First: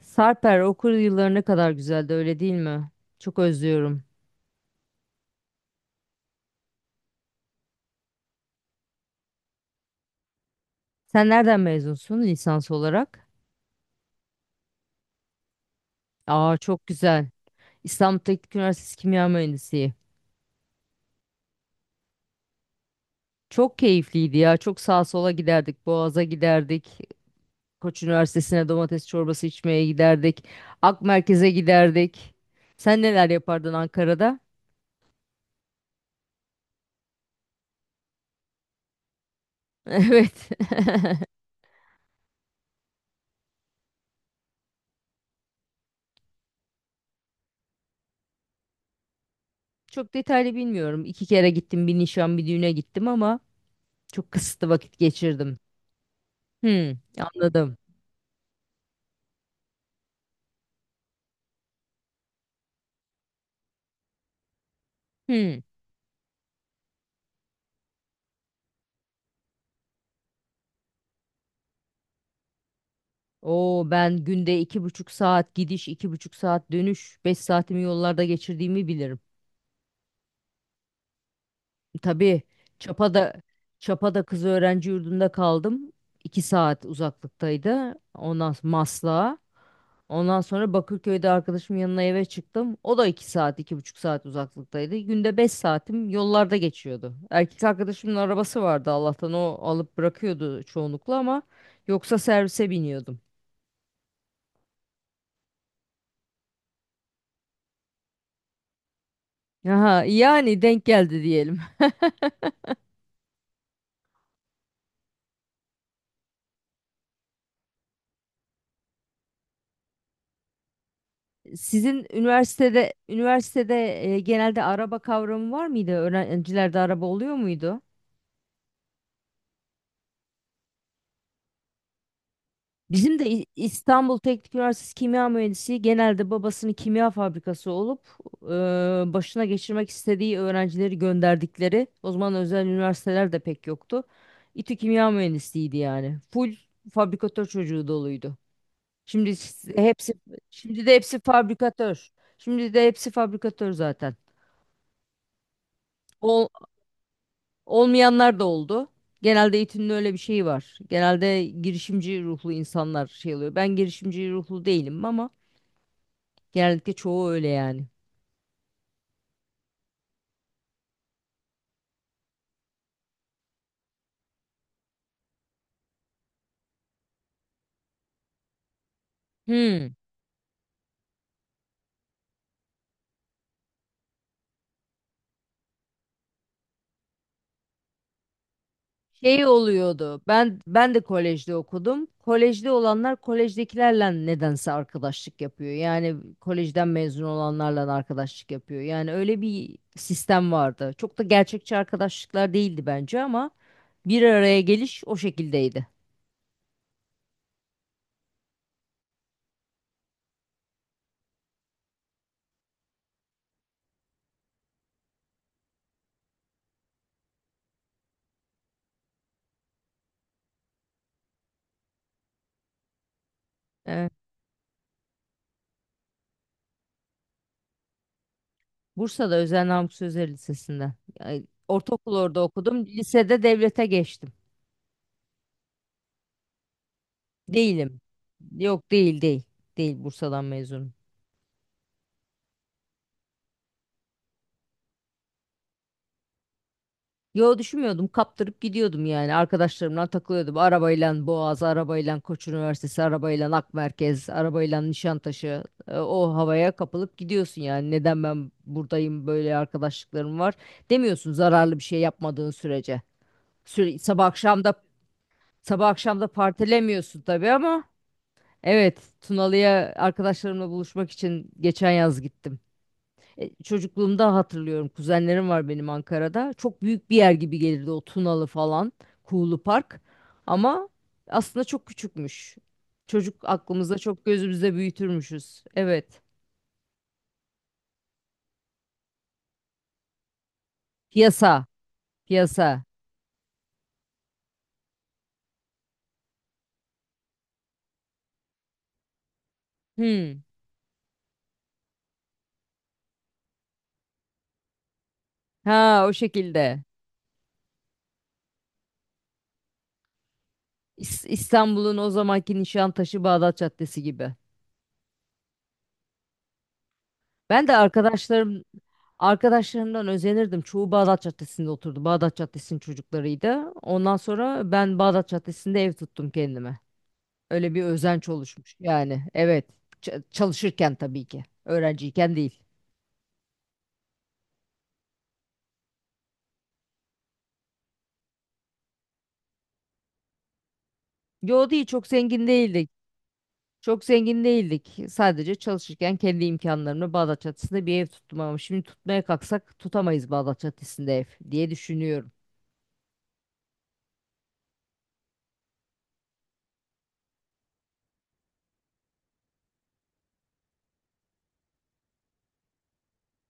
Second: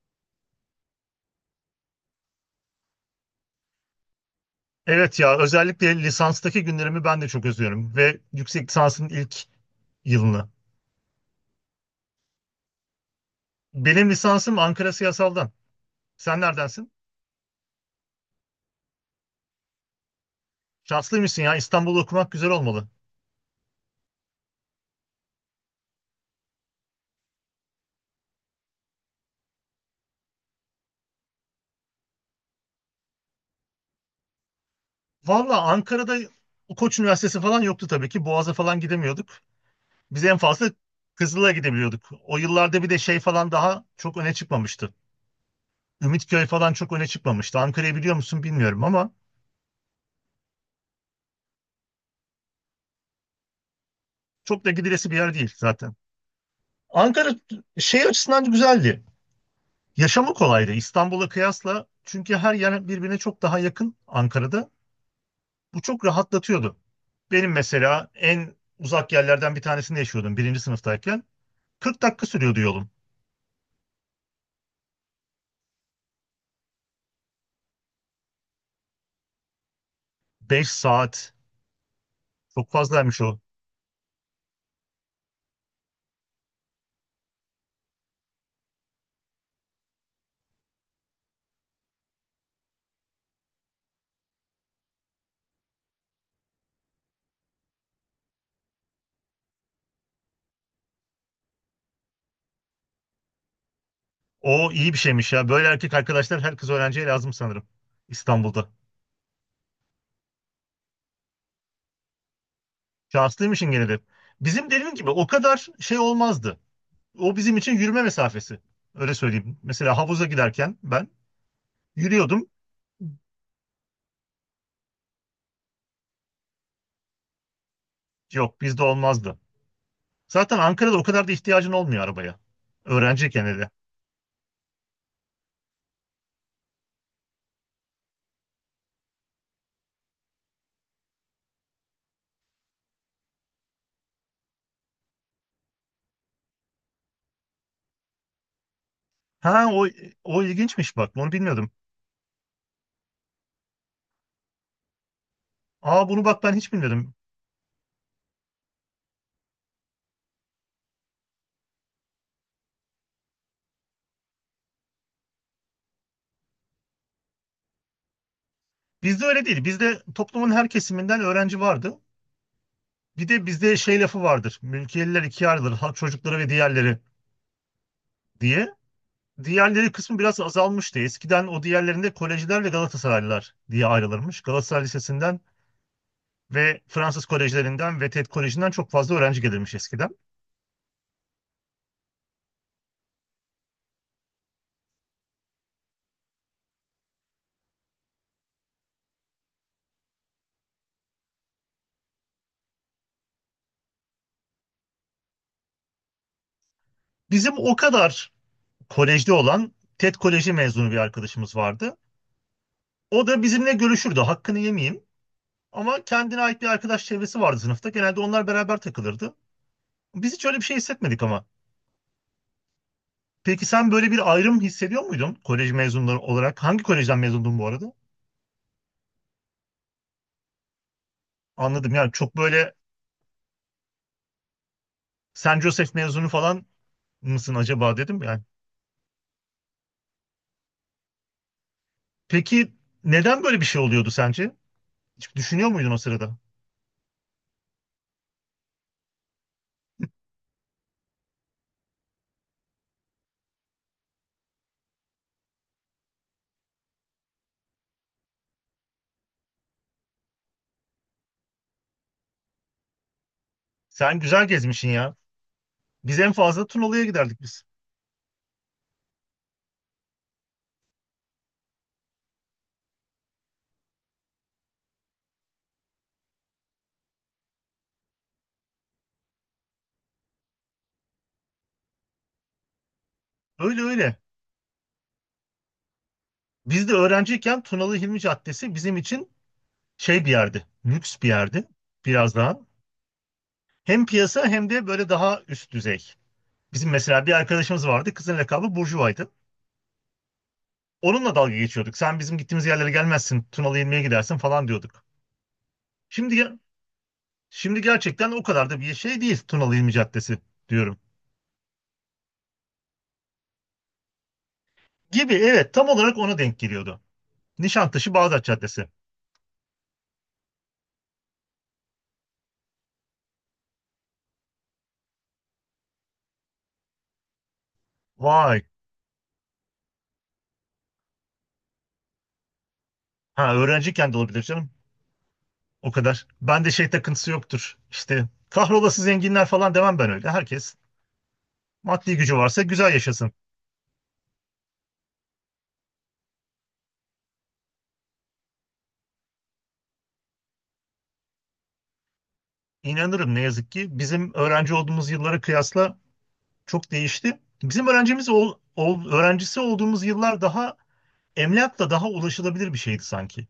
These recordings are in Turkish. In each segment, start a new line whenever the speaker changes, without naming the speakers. Sarper, okul yılları ne kadar güzeldi öyle değil mi? Çok özlüyorum.
Evet ya özellikle lisanstaki günlerimi ben de çok özlüyorum ve yüksek lisansın ilk yılını.
Sen nereden mezunsun lisans olarak?
Benim lisansım Ankara Siyasal'dan. Sen
Aa, çok
neredensin?
güzel. İstanbul Teknik Üniversitesi Kimya Mühendisliği.
Şanslıymışsın ya, İstanbul'da okumak güzel olmalı.
Çok keyifliydi ya. Çok sağa sola giderdik. Boğaz'a giderdik. Koç Üniversitesi'ne domates çorbası içmeye giderdik. Ak Merkez'e giderdik. Sen neler yapardın Ankara'da?
Valla Ankara'da Koç Üniversitesi falan yoktu tabii ki. Boğaz'a falan gidemiyorduk. Biz en
Evet.
fazla Kızıl'a gidebiliyorduk. O yıllarda bir de şey falan daha çok öne çıkmamıştı. Ümitköy falan çok öne çıkmamıştı. Ankara'yı biliyor musun bilmiyorum ama
Çok detaylı bilmiyorum. İki kere gittim. Bir nişan, bir düğüne gittim ama çok
çok
kısıtlı
da
vakit
gidilesi bir yer değil
geçirdim.
zaten.
Hmm,
Ankara
anladım.
şey açısından güzeldi. Yaşamı kolaydı İstanbul'a kıyasla, çünkü her yer birbirine çok daha yakın Ankara'da.
Hmm.
Bu çok rahatlatıyordu. Benim mesela en uzak yerlerden bir tanesinde yaşıyordum birinci sınıftayken. 40 dakika sürüyordu yolum.
O ben günde iki buçuk saat gidiş, iki buçuk saat dönüş, beş saatimi yollarda geçirdiğimi bilirim.
5 saat
Tabii,
çok fazlaymış o.
Çapa'da Çapa'da kız öğrenci yurdunda kaldım. İki saat uzaklıktaydı. Ondan sonra Maslak'a. Ondan sonra Bakırköy'de arkadaşımın yanına eve çıktım. O da iki saat, iki buçuk saat uzaklıktaydı. Günde beş saatim yollarda geçiyordu. Erkek arkadaşımın arabası vardı Allah'tan, o alıp bırakıyordu çoğunlukla ama yoksa servise biniyordum.
O iyi bir şeymiş ya. Böyle erkek arkadaşlar her kız öğrenciye lazım sanırım İstanbul'da.
Aha, yani denk geldi diyelim.
Şanslıymışın gene de. Bizim dediğim gibi o kadar şey olmazdı. O bizim için yürüme mesafesi. Öyle söyleyeyim. Mesela havuza giderken ben
Sizin
yürüyordum.
üniversitede genelde araba kavramı var mıydı? Öğrencilerde araba oluyor muydu?
Yok, bizde olmazdı. Zaten Ankara'da o kadar da ihtiyacın olmuyor arabaya.
Bizim de
Öğrenciyken hele.
İstanbul Teknik Üniversitesi Kimya Mühendisi genelde babasının kimya fabrikası olup başına geçirmek istediği öğrencileri gönderdikleri, o zaman özel üniversiteler de pek yoktu. İTÜ Kimya Mühendisliğiydi yani. Full fabrikatör çocuğu doluydu. Şimdi
Ha
s-
o,
hepsi
o
şimdi de
ilginçmiş bak.
hepsi
Onu bilmiyordum.
fabrikatör. Şimdi de hepsi fabrikatör zaten.
Aa, bunu bak
Ol-
ben hiç bilmiyordum.
olmayanlar da oldu. Genelde eğitimde öyle bir şey var. Genelde girişimci ruhlu insanlar şey oluyor. Ben girişimci ruhlu değilim ama genellikle çoğu öyle yani.
Bizde öyle değil. Bizde toplumun her kesiminden öğrenci vardı. Bir de bizde şey lafı vardır. Mülkiyeliler ikiye ayrılır. Halk çocukları ve diğerleri diye. Diğerleri
Hmm.
kısmı biraz azalmıştı. Eskiden o diğerlerinde kolejciler ve Galatasaraylılar diye ayrılırmış. Galatasaray Lisesi'nden ve Fransız kolejlerinden ve TED Koleji'nden çok fazla öğrenci
Şey
gelirmiş eskiden.
oluyordu. Ben de kolejde okudum. Kolejde olanlar kolejdekilerle nedense arkadaşlık yapıyor. Yani kolejden mezun olanlarla arkadaşlık yapıyor. Yani öyle bir sistem vardı. Çok da gerçekçi arkadaşlıklar değildi bence ama bir araya geliş o şekildeydi.
Bizim o kadar kolejde olan TED Koleji mezunu bir arkadaşımız vardı. O da bizimle görüşürdü. Hakkını yemeyeyim. Ama kendine ait bir arkadaş çevresi vardı sınıfta. Genelde onlar beraber takılırdı. Biz hiç öyle bir şey hissetmedik ama. Peki sen böyle
Evet.
bir ayrım hissediyor muydun kolej mezunları olarak? Hangi kolejden mezundun bu arada?
Bursa'da Özel Namık Sözer Lisesi'nde. Yani
Anladım, yani
ortaokul
çok
orada
böyle
okudum. Lisede devlete geçtim.
Saint Joseph mezunu falan mısın acaba
Değilim.
dedim yani.
Yok, değil değil. Değil, Bursa'dan mezunum.
Peki neden böyle bir şey oluyordu sence? Hiç düşünüyor muydun o sırada?
Yo, düşünmüyordum. Kaptırıp gidiyordum yani. Arkadaşlarımla takılıyordum. Arabayla Boğaz, arabayla Koç Üniversitesi, arabayla Ak Merkez, arabayla Nişantaşı. O havaya kapılıp gidiyorsun yani. Neden ben buradayım böyle arkadaşlıklarım var demiyorsun zararlı bir şey yapmadığın sürece. Süre,
Sen
sabah
güzel
akşam da
gezmişsin ya.
sabah
Biz
akşam da
en fazla Tunalı'ya
partilemiyorsun
giderdik
tabii
biz.
ama evet, Tunalı'ya arkadaşlarımla buluşmak için geçen yaz gittim. Çocukluğumda hatırlıyorum. Kuzenlerim var benim Ankara'da. Çok büyük bir yer gibi gelirdi o Tunalı falan, Kuğulu Park. Ama aslında çok küçükmüş. Çocuk
Öyle
aklımızda
öyle.
çok gözümüzde büyütürmüşüz. Evet.
Biz de öğrenciyken Tunalı Hilmi Caddesi bizim için şey bir yerdi. Lüks bir
Piyasa,
yerdi. Biraz daha.
piyasa.
Hem piyasa hem de böyle daha üst düzey. Bizim mesela bir arkadaşımız vardı. Kızın lakabı Burjuva'ydı.
Hmm.
Onunla dalga geçiyorduk. Sen bizim gittiğimiz yerlere gelmezsin. Tunalı Hilmi'ye gidersin falan diyorduk.
Ha, o
Şimdi ya-
şekilde.
Şimdi gerçekten o kadar da bir şey değil Tunalı İlmi Caddesi diyorum.
İstanbul'un o zamanki Nişantaşı Bağdat Caddesi gibi.
Gibi, evet, tam olarak ona denk geliyordu.
Ben de
Nişantaşı Bağdat Caddesi.
arkadaşlarımdan özenirdim. Çoğu Bağdat Caddesi'nde oturdu. Bağdat Caddesi'nin çocuklarıydı. Ondan sonra ben Bağdat Caddesi'nde ev tuttum kendime. Öyle bir özenç
Vay.
oluşmuş yani. Evet. Çalışırken tabii ki. Öğrenciyken değil.
Ha, öğrenciyken de olabilir canım. O kadar. Ben de şey takıntısı yoktur. İşte kahrolası zenginler falan demem ben öyle. Herkes
Yo, değil, çok
maddi gücü
zengin
varsa
değildik.
güzel yaşasın.
Çok zengin değildik. Sadece çalışırken kendi imkanlarımla Bağdat Caddesi'nde bir ev tuttum ama şimdi tutmaya kalksak tutamayız Bağdat Caddesi'nde ev diye düşünüyorum.
İnanırım, ne yazık ki bizim öğrenci olduğumuz yıllara kıyasla çok değişti. Bizim öğrencimiz ol, ol- öğrencisi olduğumuz yıllar daha emlakla daha ulaşılabilir bir şeydi sanki.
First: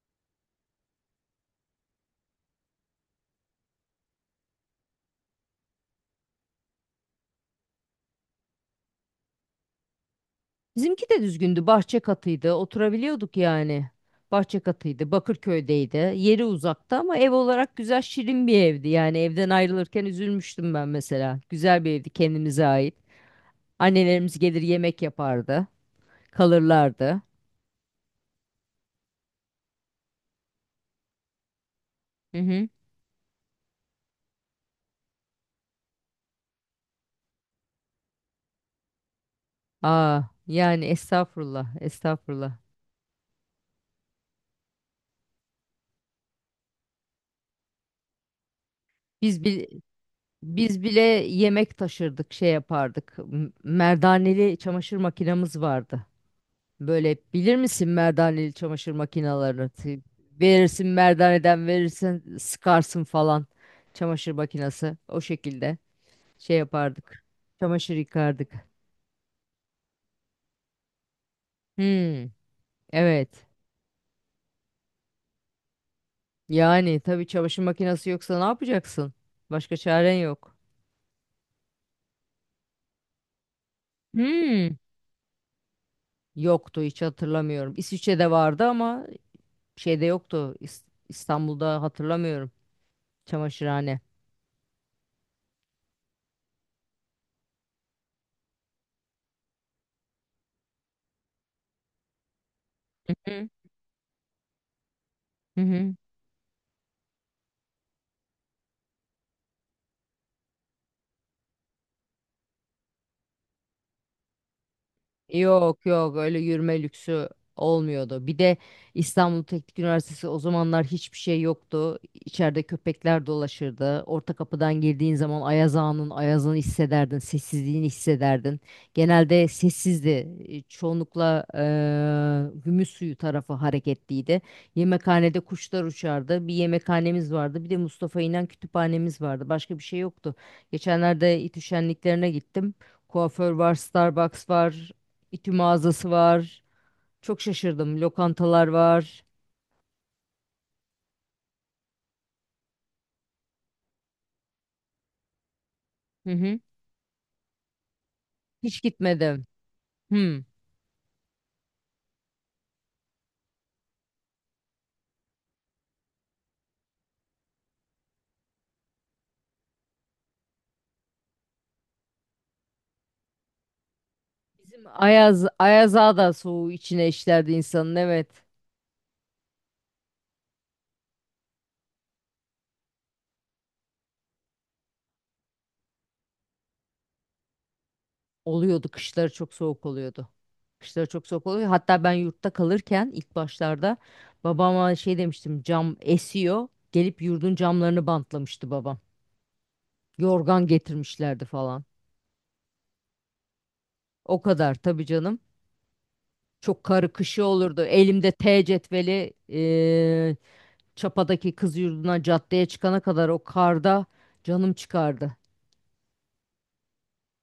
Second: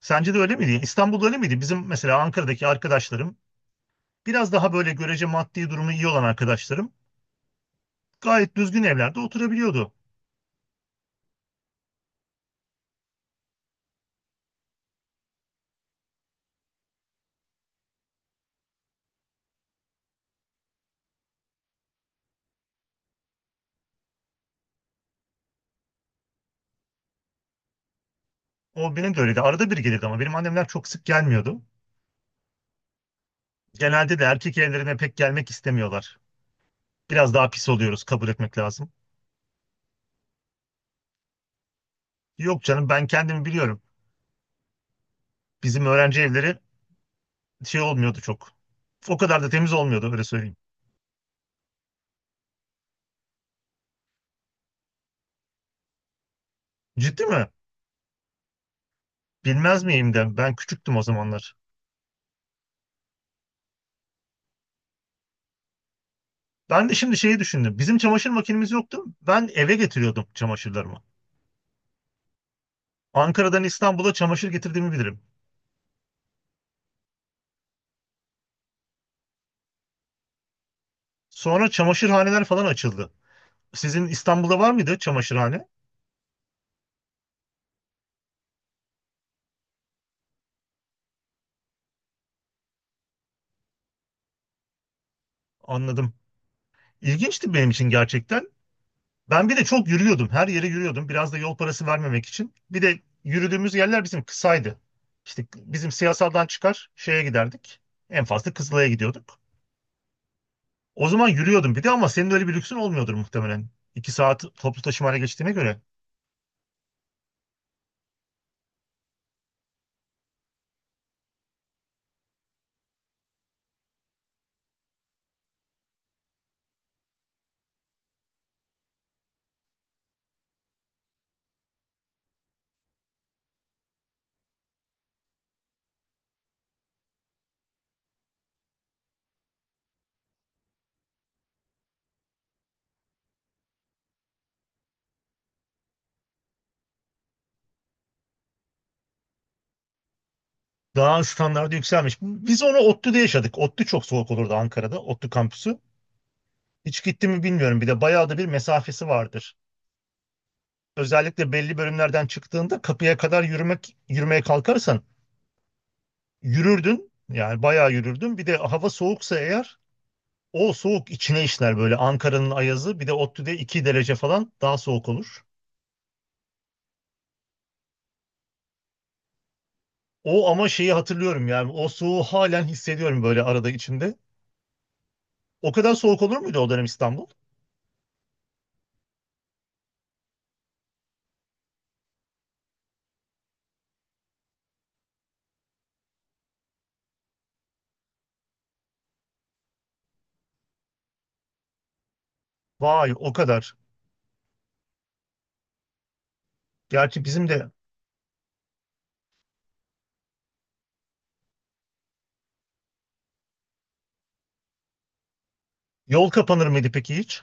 Sence de öyle miydi? Yani İstanbul'da öyle miydi? Bizim mesela Ankara'daki arkadaşlarım, biraz daha böyle görece maddi durumu iyi olan arkadaşlarım, gayet düzgün evlerde oturabiliyordu.
Bizimki de düzgündü. Bahçe katıydı. Oturabiliyorduk yani. Bahçe katıydı. Bakırköy'deydi. Yeri uzakta ama ev olarak güzel şirin bir evdi. Yani evden ayrılırken üzülmüştüm ben mesela. Güzel bir evdi, kendimize ait. Annelerimiz gelir yemek yapardı. Kalırlardı.
O benim de öyleydi. Arada bir gelirdi ama benim annemler çok sık gelmiyordu.
Hı hı.
Genelde de erkek evlerine pek gelmek istemiyorlar. Biraz daha pis oluyoruz, kabul etmek lazım.
Aa, yani estağfurullah, estağfurullah.
Yok canım, ben kendimi biliyorum. Bizim öğrenci evleri şey olmuyordu çok. O kadar
Biz
da
bir
temiz olmuyordu, öyle söyleyeyim.
biz bile yemek taşırdık, şey yapardık. Merdaneli çamaşır makinamız vardı. Böyle
Ciddi mi?
bilir misin merdaneli çamaşır makinelerini?
Bilmez miyim, de ben
Verirsin,
küçüktüm o zamanlar.
merdaneden verirsin, sıkarsın falan. Çamaşır makinesi o şekilde şey
Ben de şimdi
yapardık.
şeyi düşündüm.
Çamaşır
Bizim çamaşır
yıkardık.
makinemiz yoktu. Ben eve getiriyordum çamaşırlarımı.
Hmm, evet.
Ankara'dan İstanbul'a çamaşır getirdiğimi bilirim.
Yani tabii çamaşır makinesi yoksa ne yapacaksın? Başka çaren yok.
Sonra çamaşırhaneler falan açıldı. Sizin İstanbul'da var
Hmm,
mıydı çamaşırhane?
yoktu, hiç hatırlamıyorum. İsviçre'de vardı ama şeyde yoktu. İstanbul'da hatırlamıyorum çamaşırhane.
Anladım. İlginçti benim için gerçekten. Ben bir de çok yürüyordum. Her yere yürüyordum. Biraz da yol parası vermemek için. Bir de
Hı
yürüdüğümüz yerler bizim kısaydı. İşte
hı.
bizim
Hı.
siyasaldan çıkar şeye giderdik. En fazla Kızılay'a gidiyorduk. O zaman yürüyordum bir de, ama senin öyle bir lüksün olmuyordur muhtemelen. 2 saat toplu taşımaya geçtiğine göre.
Yok yok, öyle yürüme lüksü olmuyordu. Bir de İstanbul Teknik Üniversitesi o zamanlar hiçbir şey yoktu. İçeride köpekler dolaşırdı. Orta kapıdan girdiğin zaman Ayaz Ağa'nın ayazını hissederdin, sessizliğini hissederdin. Genelde sessizdi. Çoğunlukla Gümüş Suyu tarafı hareketliydi. Yemekhanede kuşlar uçardı. Bir yemekhanemiz vardı. Bir de Mustafa İnan kütüphanemiz vardı. Başka bir şey yoktu. Geçenlerde İTÜ şenliklerine gittim. Kuaför var, Starbucks var. İTÜ mağazası var. Çok şaşırdım. Lokantalar var.
Daha standardı yükselmiş. Biz onu ODTÜ'de yaşadık. ODTÜ çok soğuk olurdu Ankara'da. ODTÜ kampüsü.
Hı hı.
Hiç gitti mi bilmiyorum. Bir de bayağı da bir
Hiç
mesafesi
gitmedim.
vardır.
Hmm.
Özellikle belli bölümlerden çıktığında kapıya kadar yürümek, yürümeye kalkarsan yürürdün. Yani bayağı yürürdün. Bir de hava soğuksa eğer, o soğuk içine işler böyle, Ankara'nın ayazı. Bir de ODTÜ'de 2 derece falan daha
Bizim
soğuk olur.
Ayaz Ağa da soğuğu içine işlerdi insanın. Evet.
O ama, şeyi hatırlıyorum yani, o soğuğu halen hissediyorum böyle arada içimde. O kadar soğuk olur muydu o dönem İstanbul?
Oluyordu. Kışları çok soğuk oluyordu. Kışları çok soğuk oluyor. Hatta ben yurtta kalırken ilk başlarda babama şey demiştim. Cam esiyor. Gelip yurdun camlarını bantlamıştı babam. Yorgan getirmişlerdi falan.
Vay, o kadar.
O kadar tabii canım. Çok karı
Gerçi
kışı
bizim de.
olurdu. Elimde T cetveli, Çapa'daki kız yurduna caddeye çıkana kadar o karda canım çıkardı.
Yol kapanır mıydı peki hiç?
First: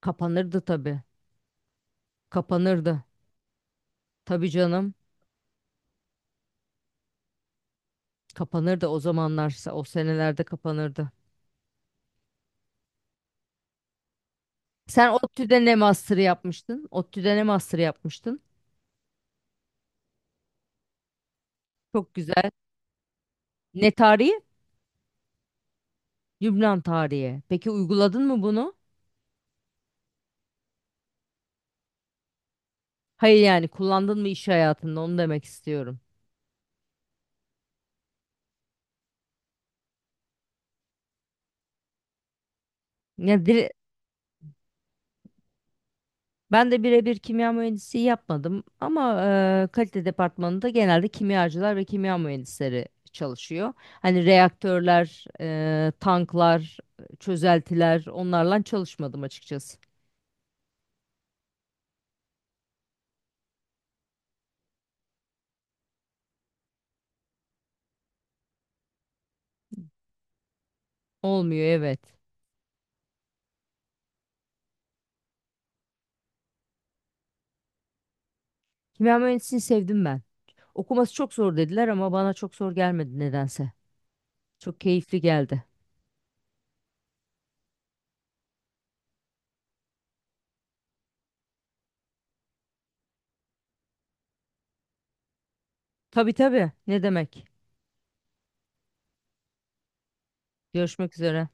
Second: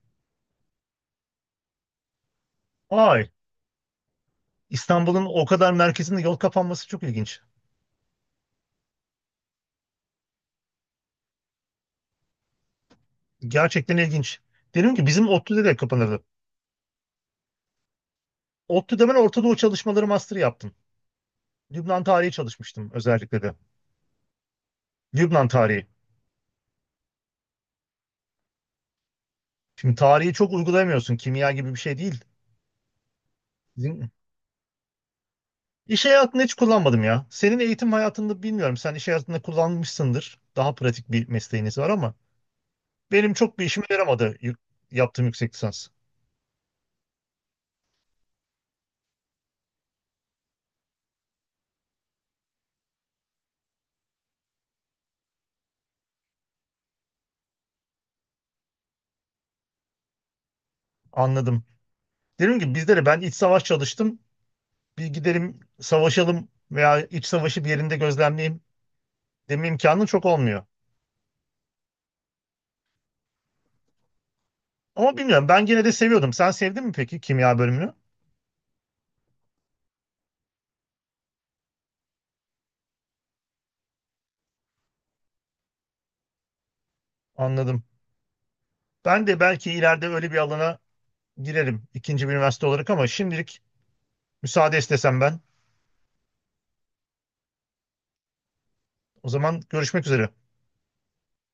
Kapanırdı tabii. Kapanırdı.
Ay,
Tabii canım.
İstanbul'un o kadar merkezinde yol kapanması çok ilginç.
Kapanırdı o zamanlarsa. O senelerde kapanırdı.
Gerçekten ilginç. Dedim ki
Sen
bizim
ODTÜ'de
ODTÜ'de
ne
de
master
kapanırdı.
yapmıştın? ODTÜ'de ne master yapmıştın?
ODTÜ'de ben Orta Doğu çalışmaları master yaptım. Lübnan
Çok
tarihi
güzel.
çalışmıştım özellikle de.
Ne tarihi?
Lübnan tarihi.
Lübnan tarihi. Peki, uyguladın mı bunu?
Şimdi tarihi çok uygulayamıyorsun. Kimya gibi bir şey değil.
Hayır, yani
Bizim-
kullandın mı iş hayatında onu demek istiyorum.
İş hayatında hiç kullanmadım ya. Senin eğitim hayatında bilmiyorum. Sen iş hayatında kullanmışsındır. Daha pratik bir mesleğiniz var ama benim
Ya
çok bir
dire-
işime yaramadı yaptığım yüksek lisans.
Ben de birebir kimya mühendisliği yapmadım ama kalite departmanında genelde kimyacılar ve kimya mühendisleri çalışıyor. Hani reaktörler, tanklar, çözeltiler, onlarla çalışmadım açıkçası.
Anladım. Dedim ki bizde de ben iç savaş çalıştım. Bir gidelim savaşalım veya iç savaşı bir yerinde gözlemleyeyim deme imkanın çok olmuyor.
Olmuyor, evet.
Ama bilmiyorum, ben gene de seviyordum. Sen sevdin mi peki kimya bölümünü?
Kimya mühendisliğini sevdim ben. Okuması çok zor dediler ama bana çok zor gelmedi nedense. Çok keyifli geldi.
Anladım. Ben de belki ileride öyle bir alana girerim, ikinci bir üniversite olarak, ama şimdilik müsaade istesem ben.
Tabii tabii, ne demek.
O zaman görüşmek üzere.
Görüşmek üzere.